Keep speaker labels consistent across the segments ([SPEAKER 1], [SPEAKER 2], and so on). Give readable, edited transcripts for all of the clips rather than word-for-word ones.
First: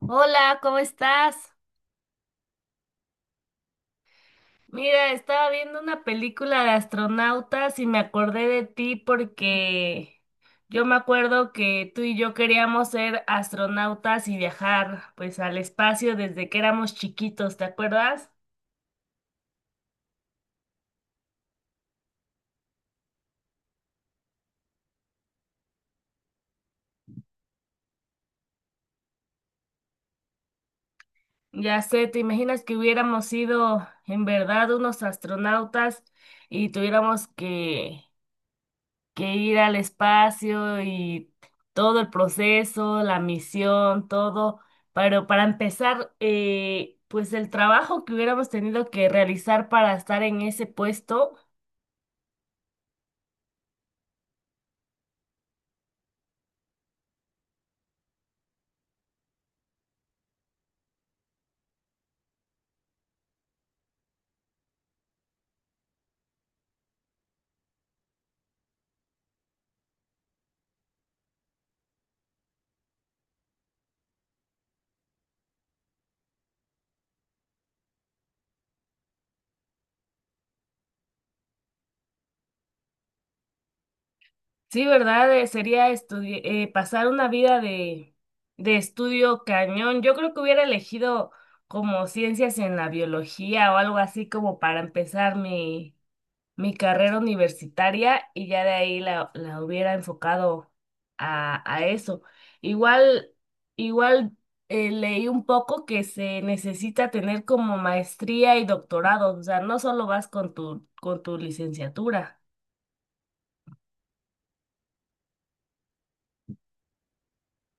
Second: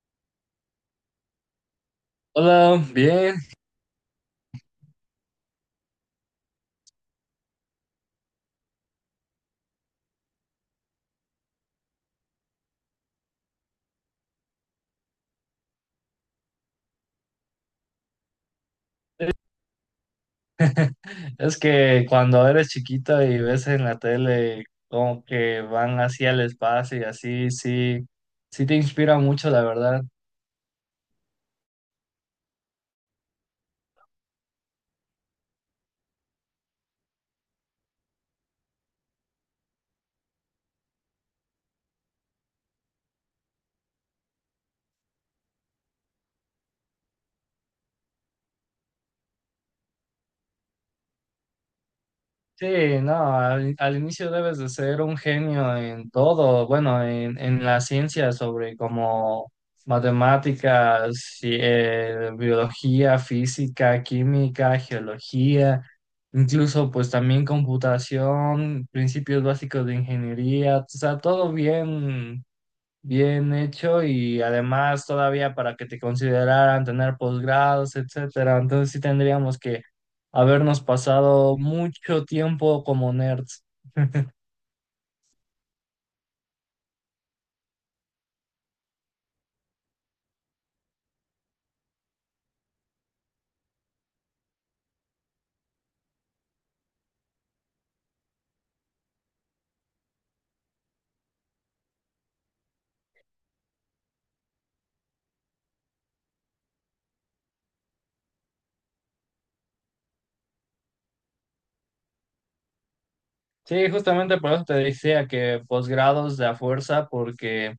[SPEAKER 1] Hola, ¿cómo estás?
[SPEAKER 2] Hola, bien.
[SPEAKER 1] Mira, estaba viendo una película de astronautas y me acordé de ti porque yo me acuerdo que tú y yo queríamos ser astronautas y viajar pues al espacio desde que éramos chiquitos, ¿te acuerdas?
[SPEAKER 2] Es que cuando eres chiquito y ves en la tele como que van así al espacio y así, sí, sí te inspira mucho, la verdad.
[SPEAKER 1] Ya sé, ¿te imaginas que hubiéramos sido en verdad unos astronautas y tuviéramos que ir al espacio y todo el proceso, la misión, todo. Pero para empezar, pues el trabajo que hubiéramos tenido que realizar para estar en ese puesto,
[SPEAKER 2] Sí, no, al inicio debes de ser un genio en todo, bueno, en la ciencia sobre como matemáticas, biología, física, química, geología, incluso pues también computación, principios básicos de ingeniería, o sea, todo bien bien hecho. Y además todavía para que te consideraran tener posgrados, etcétera. Entonces sí tendríamos que habernos pasado mucho tiempo como nerds.
[SPEAKER 1] sí, ¿verdad? Sería pasar una vida de estudio cañón. Yo creo que hubiera elegido como ciencias en la biología o algo así como para empezar mi carrera universitaria y ya de ahí la hubiera enfocado a eso. Igual, igual, leí un poco que se necesita tener como maestría y doctorado, o sea, no solo vas con con tu licenciatura.
[SPEAKER 2] Sí, justamente por eso te decía que posgrados de a fuerza, porque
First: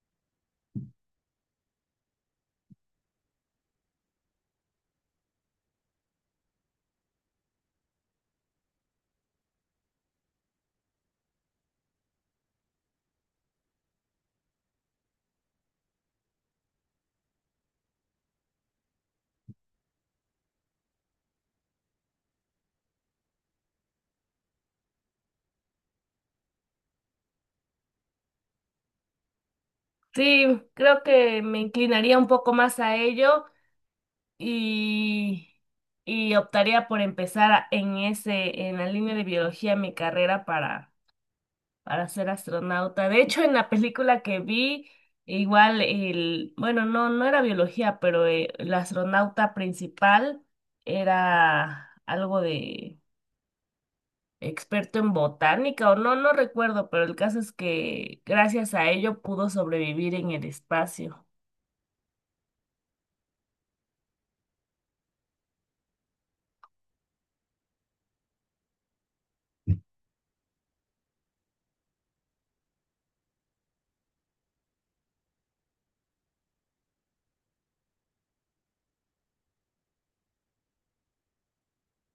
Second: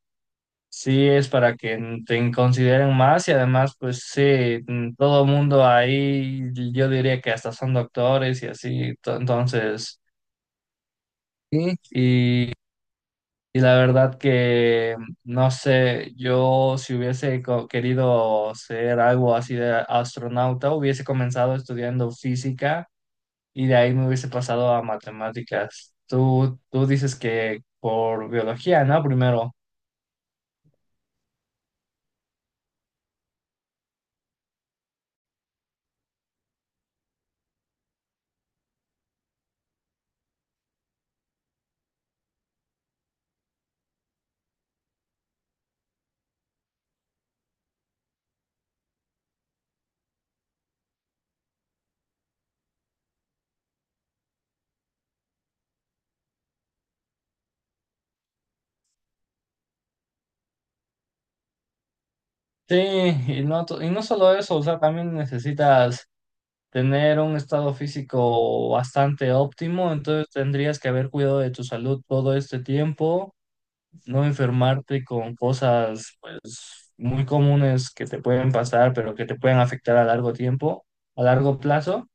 [SPEAKER 2] sí es para que te consideren más. Y además pues sí, todo mundo ahí yo diría que hasta son doctores y así. Entonces, sí, y la verdad que, no sé, yo si querido ser algo así de astronauta, hubiese comenzado estudiando física y de ahí me hubiese pasado a matemáticas. Tú dices que por biología, ¿no? Primero.
[SPEAKER 1] Sí, creo que me inclinaría un poco más a ello y, y optaría por en en la línea de biología mi carrera para ser astronauta. De hecho, en la película que vi, igual el, bueno, no era biología, pero el astronauta principal era algo de experto en botánica o no recuerdo, pero el caso es que gracias a ello pudo sobrevivir en el espacio.
[SPEAKER 2] Sí, y no, y no solo eso, o sea, también necesitas tener un estado físico bastante óptimo. Entonces tendrías que haber cuidado de tu salud todo este tiempo, no enfermarte con cosas muy comunes que te pueden pasar, pero que te pueden afectar a largo tiempo, a largo plazo.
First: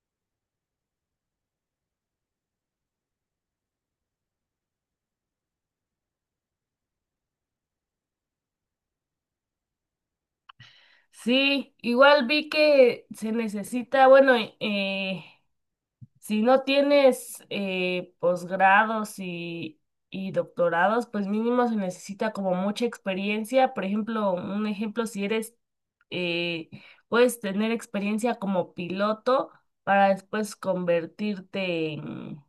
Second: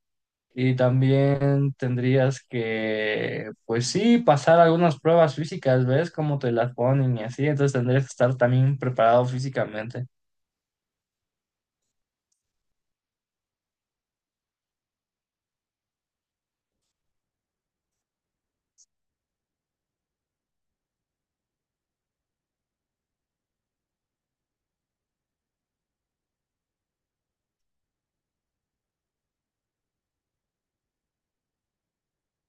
[SPEAKER 2] Y también tendrías que, pues sí, pasar algunas pruebas físicas, ¿ves? Cómo te las ponen y así. Entonces tendrías que estar también preparado físicamente.
[SPEAKER 1] Sí, igual vi que se necesita, bueno, eh, si no tienes posgrados y doctorados, pues mínimo se necesita como mucha experiencia. Por ejemplo, un ejemplo, si eres, eh, puedes tener experiencia como piloto para después convertirte en,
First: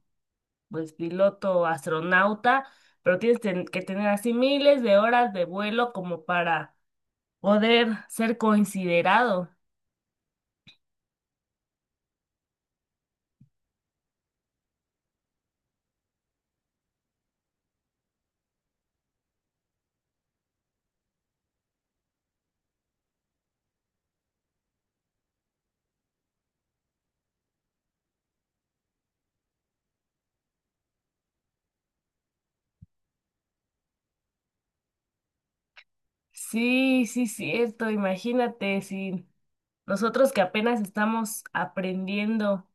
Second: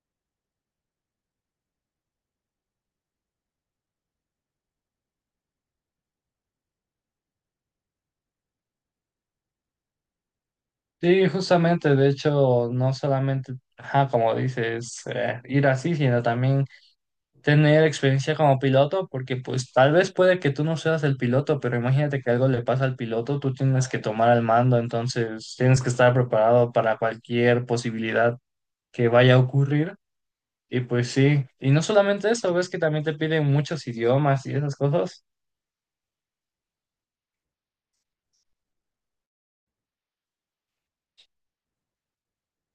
[SPEAKER 1] pues, piloto astronauta, pero que tener así miles de horas de vuelo como para poder ser considerado.
[SPEAKER 2] Sí, justamente, de hecho, no solamente, ajá, como dices, ir así, sino también tener experiencia como piloto, porque pues tal vez puede que tú no seas el piloto, pero imagínate que algo le pasa al piloto, tú tienes que tomar el mando. Entonces tienes que estar preparado para cualquier posibilidad que vaya a ocurrir. Y pues sí, y no solamente eso, ves que también te piden muchos idiomas y esas cosas.
[SPEAKER 1] Sí, sí, cierto. Imagínate si nosotros que apenas estamos aprendiendo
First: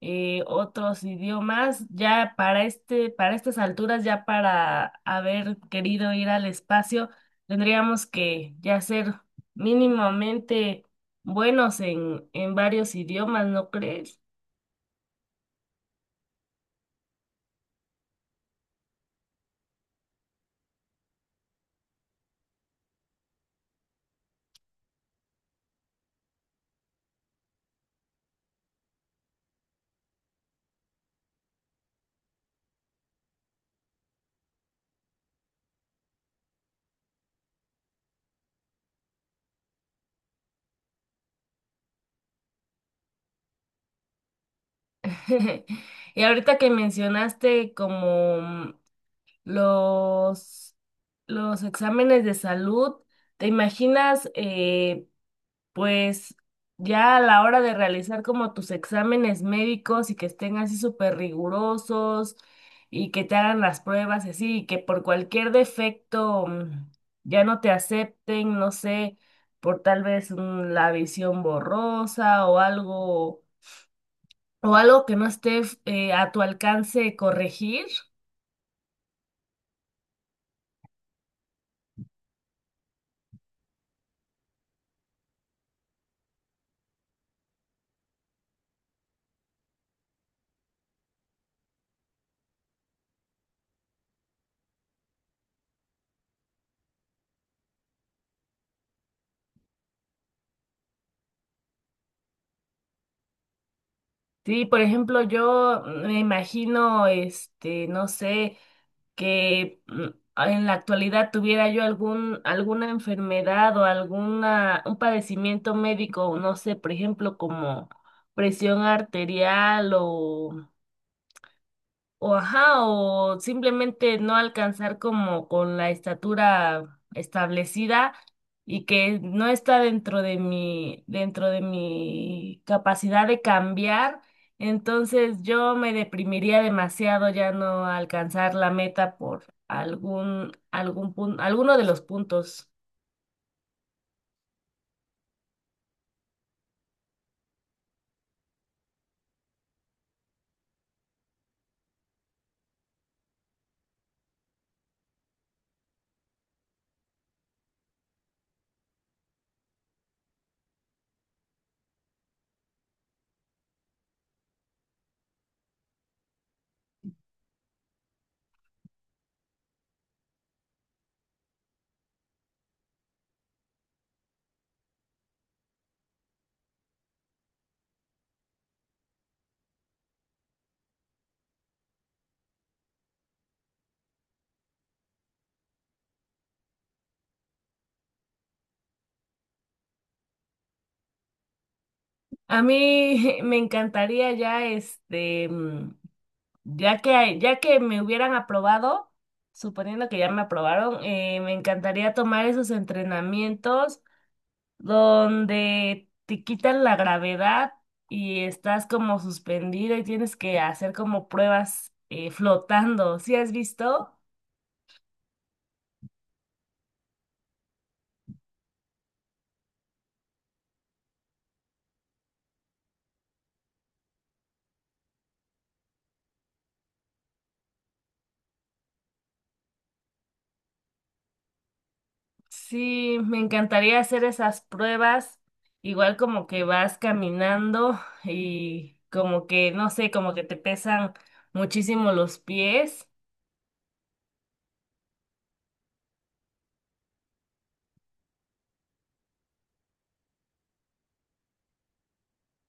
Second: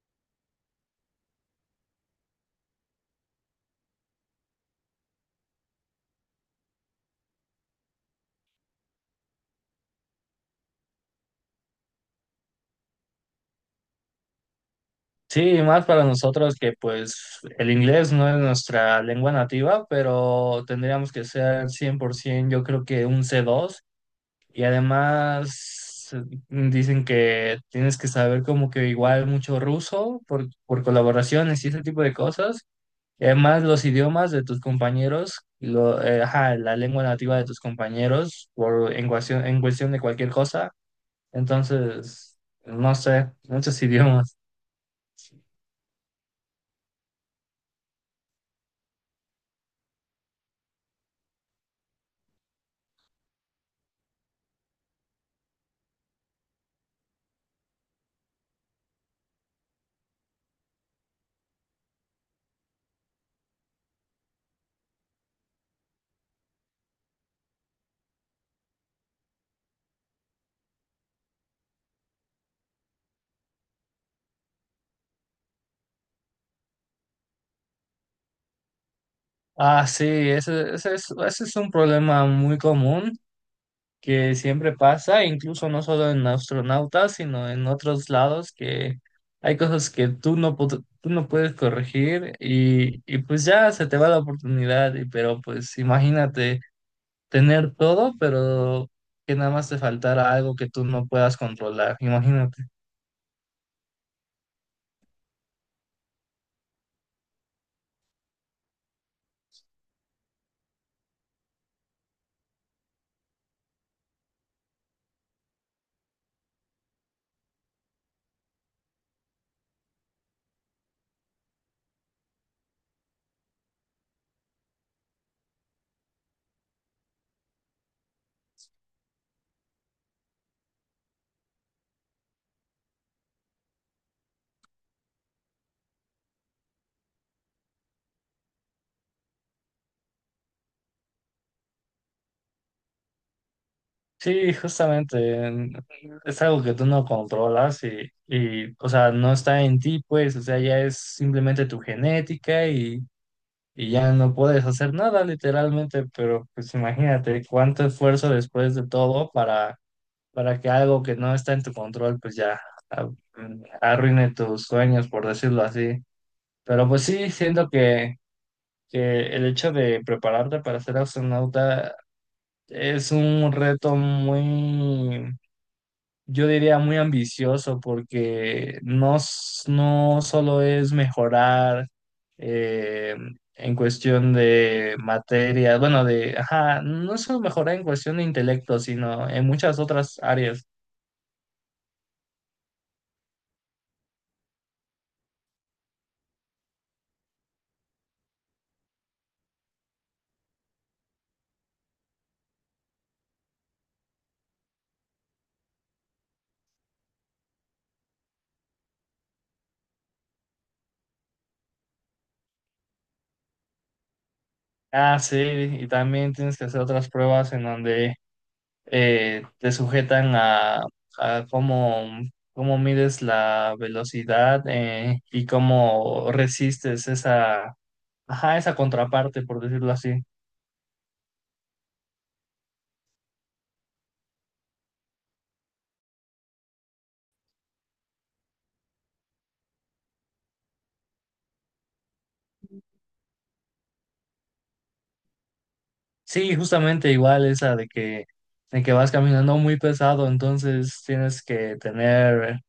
[SPEAKER 1] otros idiomas, ya para para estas alturas, ya para haber querido ir al espacio, tendríamos que ya ser mínimamente buenos en varios idiomas, ¿no crees?
[SPEAKER 2] Sí, y más para nosotros que pues el inglés no es nuestra lengua nativa, pero tendríamos que ser 100%, yo creo que un c dos. Y además dicen que tienes que saber como que igual mucho ruso por colaboraciones y ese tipo de cosas. Y además los idiomas de tus compañeros, ajá, la lengua nativa de tus compañeros por, en cuestión de cualquier cosa. Entonces, no sé, muchos idiomas.
[SPEAKER 1] Y ahorita que mencionaste como Los, los exámenes de salud, ¿te imaginas, pues ya a la hora de realizar como tus exámenes médicos y que estén así súper rigurosos y que te hagan las pruebas y así, y que por cualquier defecto ya no te acepten, no sé, por tal vez la visión borrosa o algo que no esté a tu alcance corregir?
[SPEAKER 2] Ah, sí, ese es un problema muy común que siempre pasa, incluso no solo en astronautas, sino en otros lados, que hay cosas que tú no puedes corregir y pues ya se te va la oportunidad. Y pero pues imagínate tener todo, pero que nada más te faltara algo que tú no puedas controlar, imagínate.
[SPEAKER 1] Sí, por ejemplo, yo me imagino, este, no sé, que mm, en la actualidad tuviera yo alguna enfermedad o alguna, un padecimiento médico, no sé, por ejemplo, como presión arterial o ajá, o simplemente no alcanzar como con la estatura establecida y que no está dentro de dentro de mi capacidad de cambiar, entonces yo me deprimiría demasiado ya no alcanzar la meta por algún punto, alguno de los puntos.
[SPEAKER 2] Sí, justamente, es algo que tú no controlas y, o sea, no está en ti, pues, o sea, ya es simplemente tu genética y ya no puedes hacer nada literalmente. Pero pues imagínate cuánto esfuerzo después de todo para que algo que no está en tu control pues ya a- arruine tus sueños, por decirlo así. Pero pues sí, siento que el hecho de prepararte para ser astronauta es un reto muy, yo diría muy ambicioso, porque no, no solo es mejorar eh, en cuestión de materia, bueno, de, ajá, no es solo mejorar en cuestión de intelecto, sino en muchas otras áreas.
[SPEAKER 1] A mí me encantaría ya este ya ya que me hubieran aprobado, suponiendo que ya me aprobaron, me encantaría tomar esos entrenamientos donde te quitan la gravedad y estás como suspendido y tienes que hacer como pruebas flotando. ¿Sí has visto?
[SPEAKER 2] Ah, sí, y también tienes que hacer otras pruebas en donde te sujetan a cómo, cómo mides la velocidad y cómo resistes esa, ajá, esa contraparte, por decirlo así.
[SPEAKER 1] Sí, me encantaría hacer esas pruebas, igual como que vas caminando y como que, no sé, como que te pesan muchísimo los pies.
[SPEAKER 2] Sí, justamente igual esa de que vas caminando muy pesado. Entonces tienes que tener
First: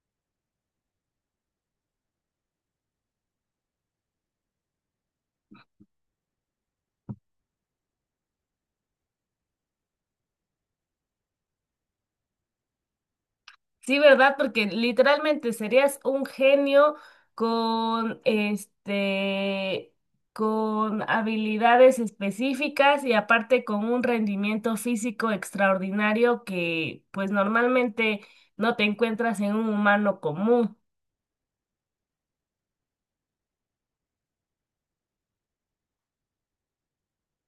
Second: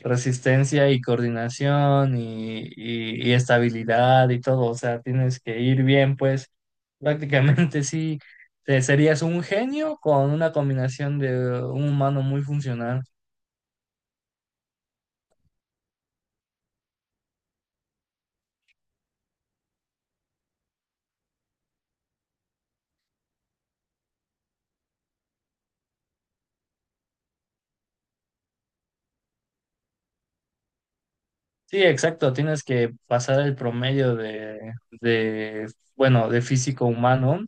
[SPEAKER 2] resistencia y coordinación y, y estabilidad y todo, o sea, tienes que ir bien, pues prácticamente sí, serías un genio con una combinación de un humano muy funcional.
[SPEAKER 1] Sí, ¿verdad? Porque literalmente serías un genio con este, con habilidades específicas y aparte con un rendimiento físico extraordinario que pues normalmente no te encuentras en un humano común.
[SPEAKER 2] Sí, exacto, tienes que pasar el promedio de, bueno, de físico humano.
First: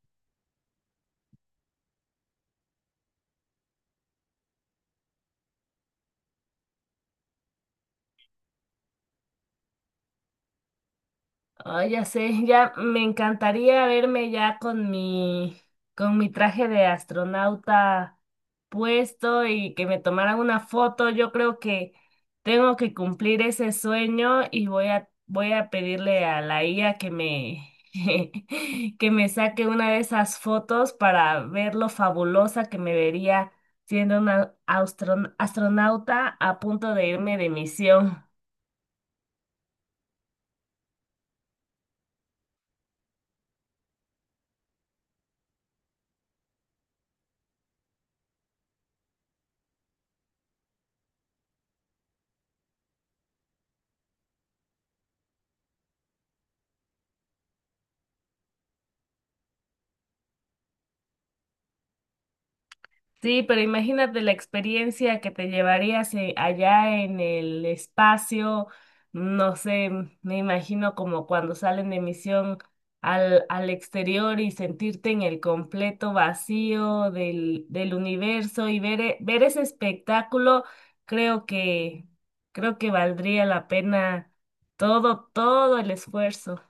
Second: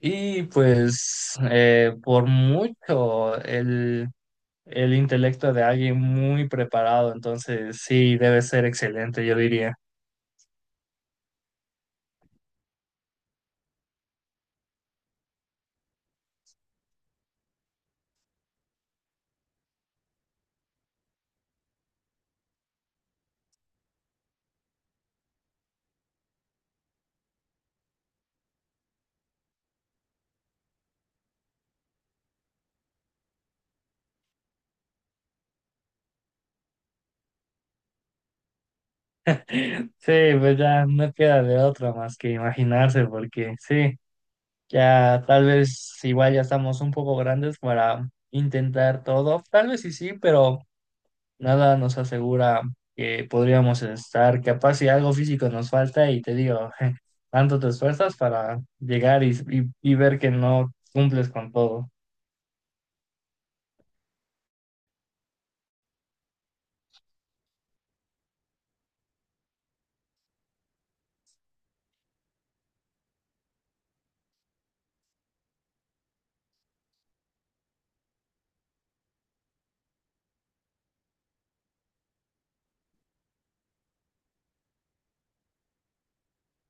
[SPEAKER 2] Y pues por mucho el intelecto de alguien muy preparado. Entonces sí, debe ser excelente, yo diría.
[SPEAKER 1] Ay, ya sé, ya me encantaría verme ya con con mi traje de astronauta puesto y que me tomaran una foto. Yo creo que tengo que cumplir ese sueño y voy a pedirle a la IA que me, que me saque una de esas fotos para ver lo fabulosa que me vería siendo una astronauta a punto de irme de misión.
[SPEAKER 2] Sí, pues ya no queda de otra más que imaginarse, porque sí, ya tal vez igual ya estamos un poco grandes para intentar todo, tal vez sí, sí, pero… nada nos asegura que podríamos estar, capaz si algo físico nos falta. Y te digo, tanto te esfuerzas para llegar y, y ver que no cumples con todo.
[SPEAKER 1] Sí, pero imagínate la experiencia que te llevarías allá en el espacio, no sé, me imagino como cuando salen de misión al exterior y sentirte en el completo vacío del universo y ver ese espectáculo, creo que, creo que valdría la pena todo el esfuerzo.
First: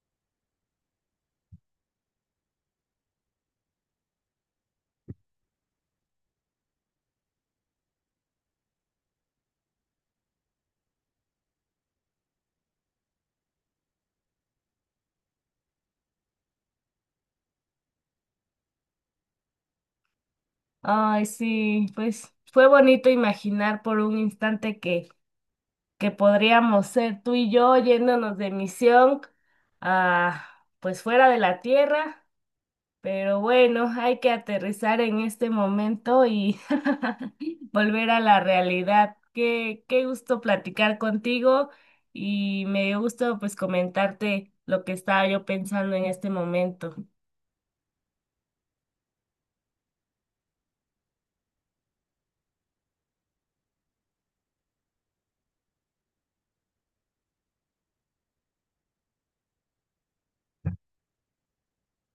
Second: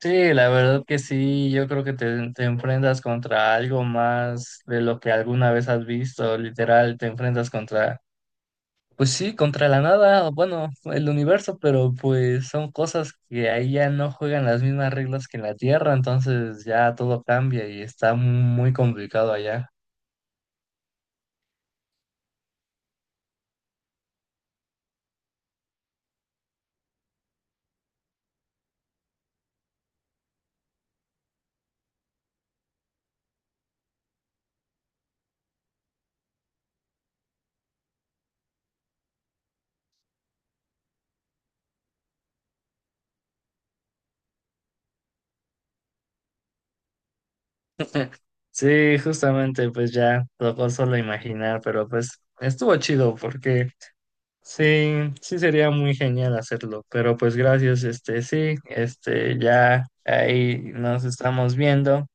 [SPEAKER 2] Sí, la verdad que sí, yo creo que te enfrentas contra algo más de lo que alguna vez has visto, literal, te enfrentas contra, pues sí, contra la nada, bueno, el universo, pero pues son cosas que ahí ya no juegan las mismas reglas que en la Tierra. Entonces ya todo cambia y está muy complicado allá.
[SPEAKER 1] Ay, sí, pues fue bonito imaginar por un instante que podríamos ser tú y yo yéndonos de misión a, pues fuera de la Tierra, pero bueno, hay que aterrizar en este momento y volver a la realidad. Qué gusto platicar contigo y me dio gusto pues comentarte lo que estaba yo pensando en este momento.
[SPEAKER 2] Sí, justamente, pues ya tocó solo imaginar, pero pues estuvo chido porque sí, sí sería muy genial hacerlo. Pero pues gracias, este, sí, este, ya ahí nos estamos viendo.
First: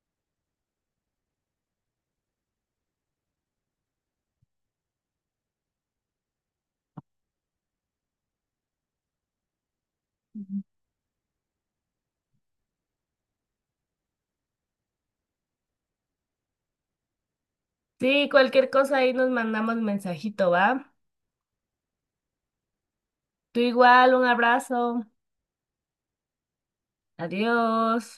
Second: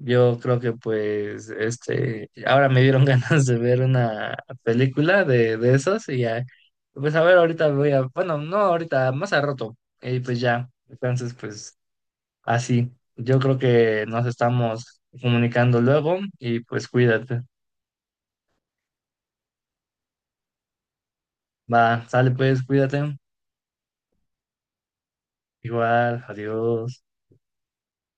[SPEAKER 2] Yo creo que pues, este, ahora me dieron ganas de ver una película de esos y ya, pues a ver, ahorita voy a, bueno, no ahorita, más a rato, y pues ya, entonces pues… así, yo creo que nos estamos comunicando luego y pues cuídate.
[SPEAKER 1] Sí, cualquier cosa ahí nos mandamos mensajito, ¿va?
[SPEAKER 2] Va, sale pues, cuídate.
[SPEAKER 1] Tú igual, un abrazo.
[SPEAKER 2] Igual, adiós.
[SPEAKER 1] Adiós.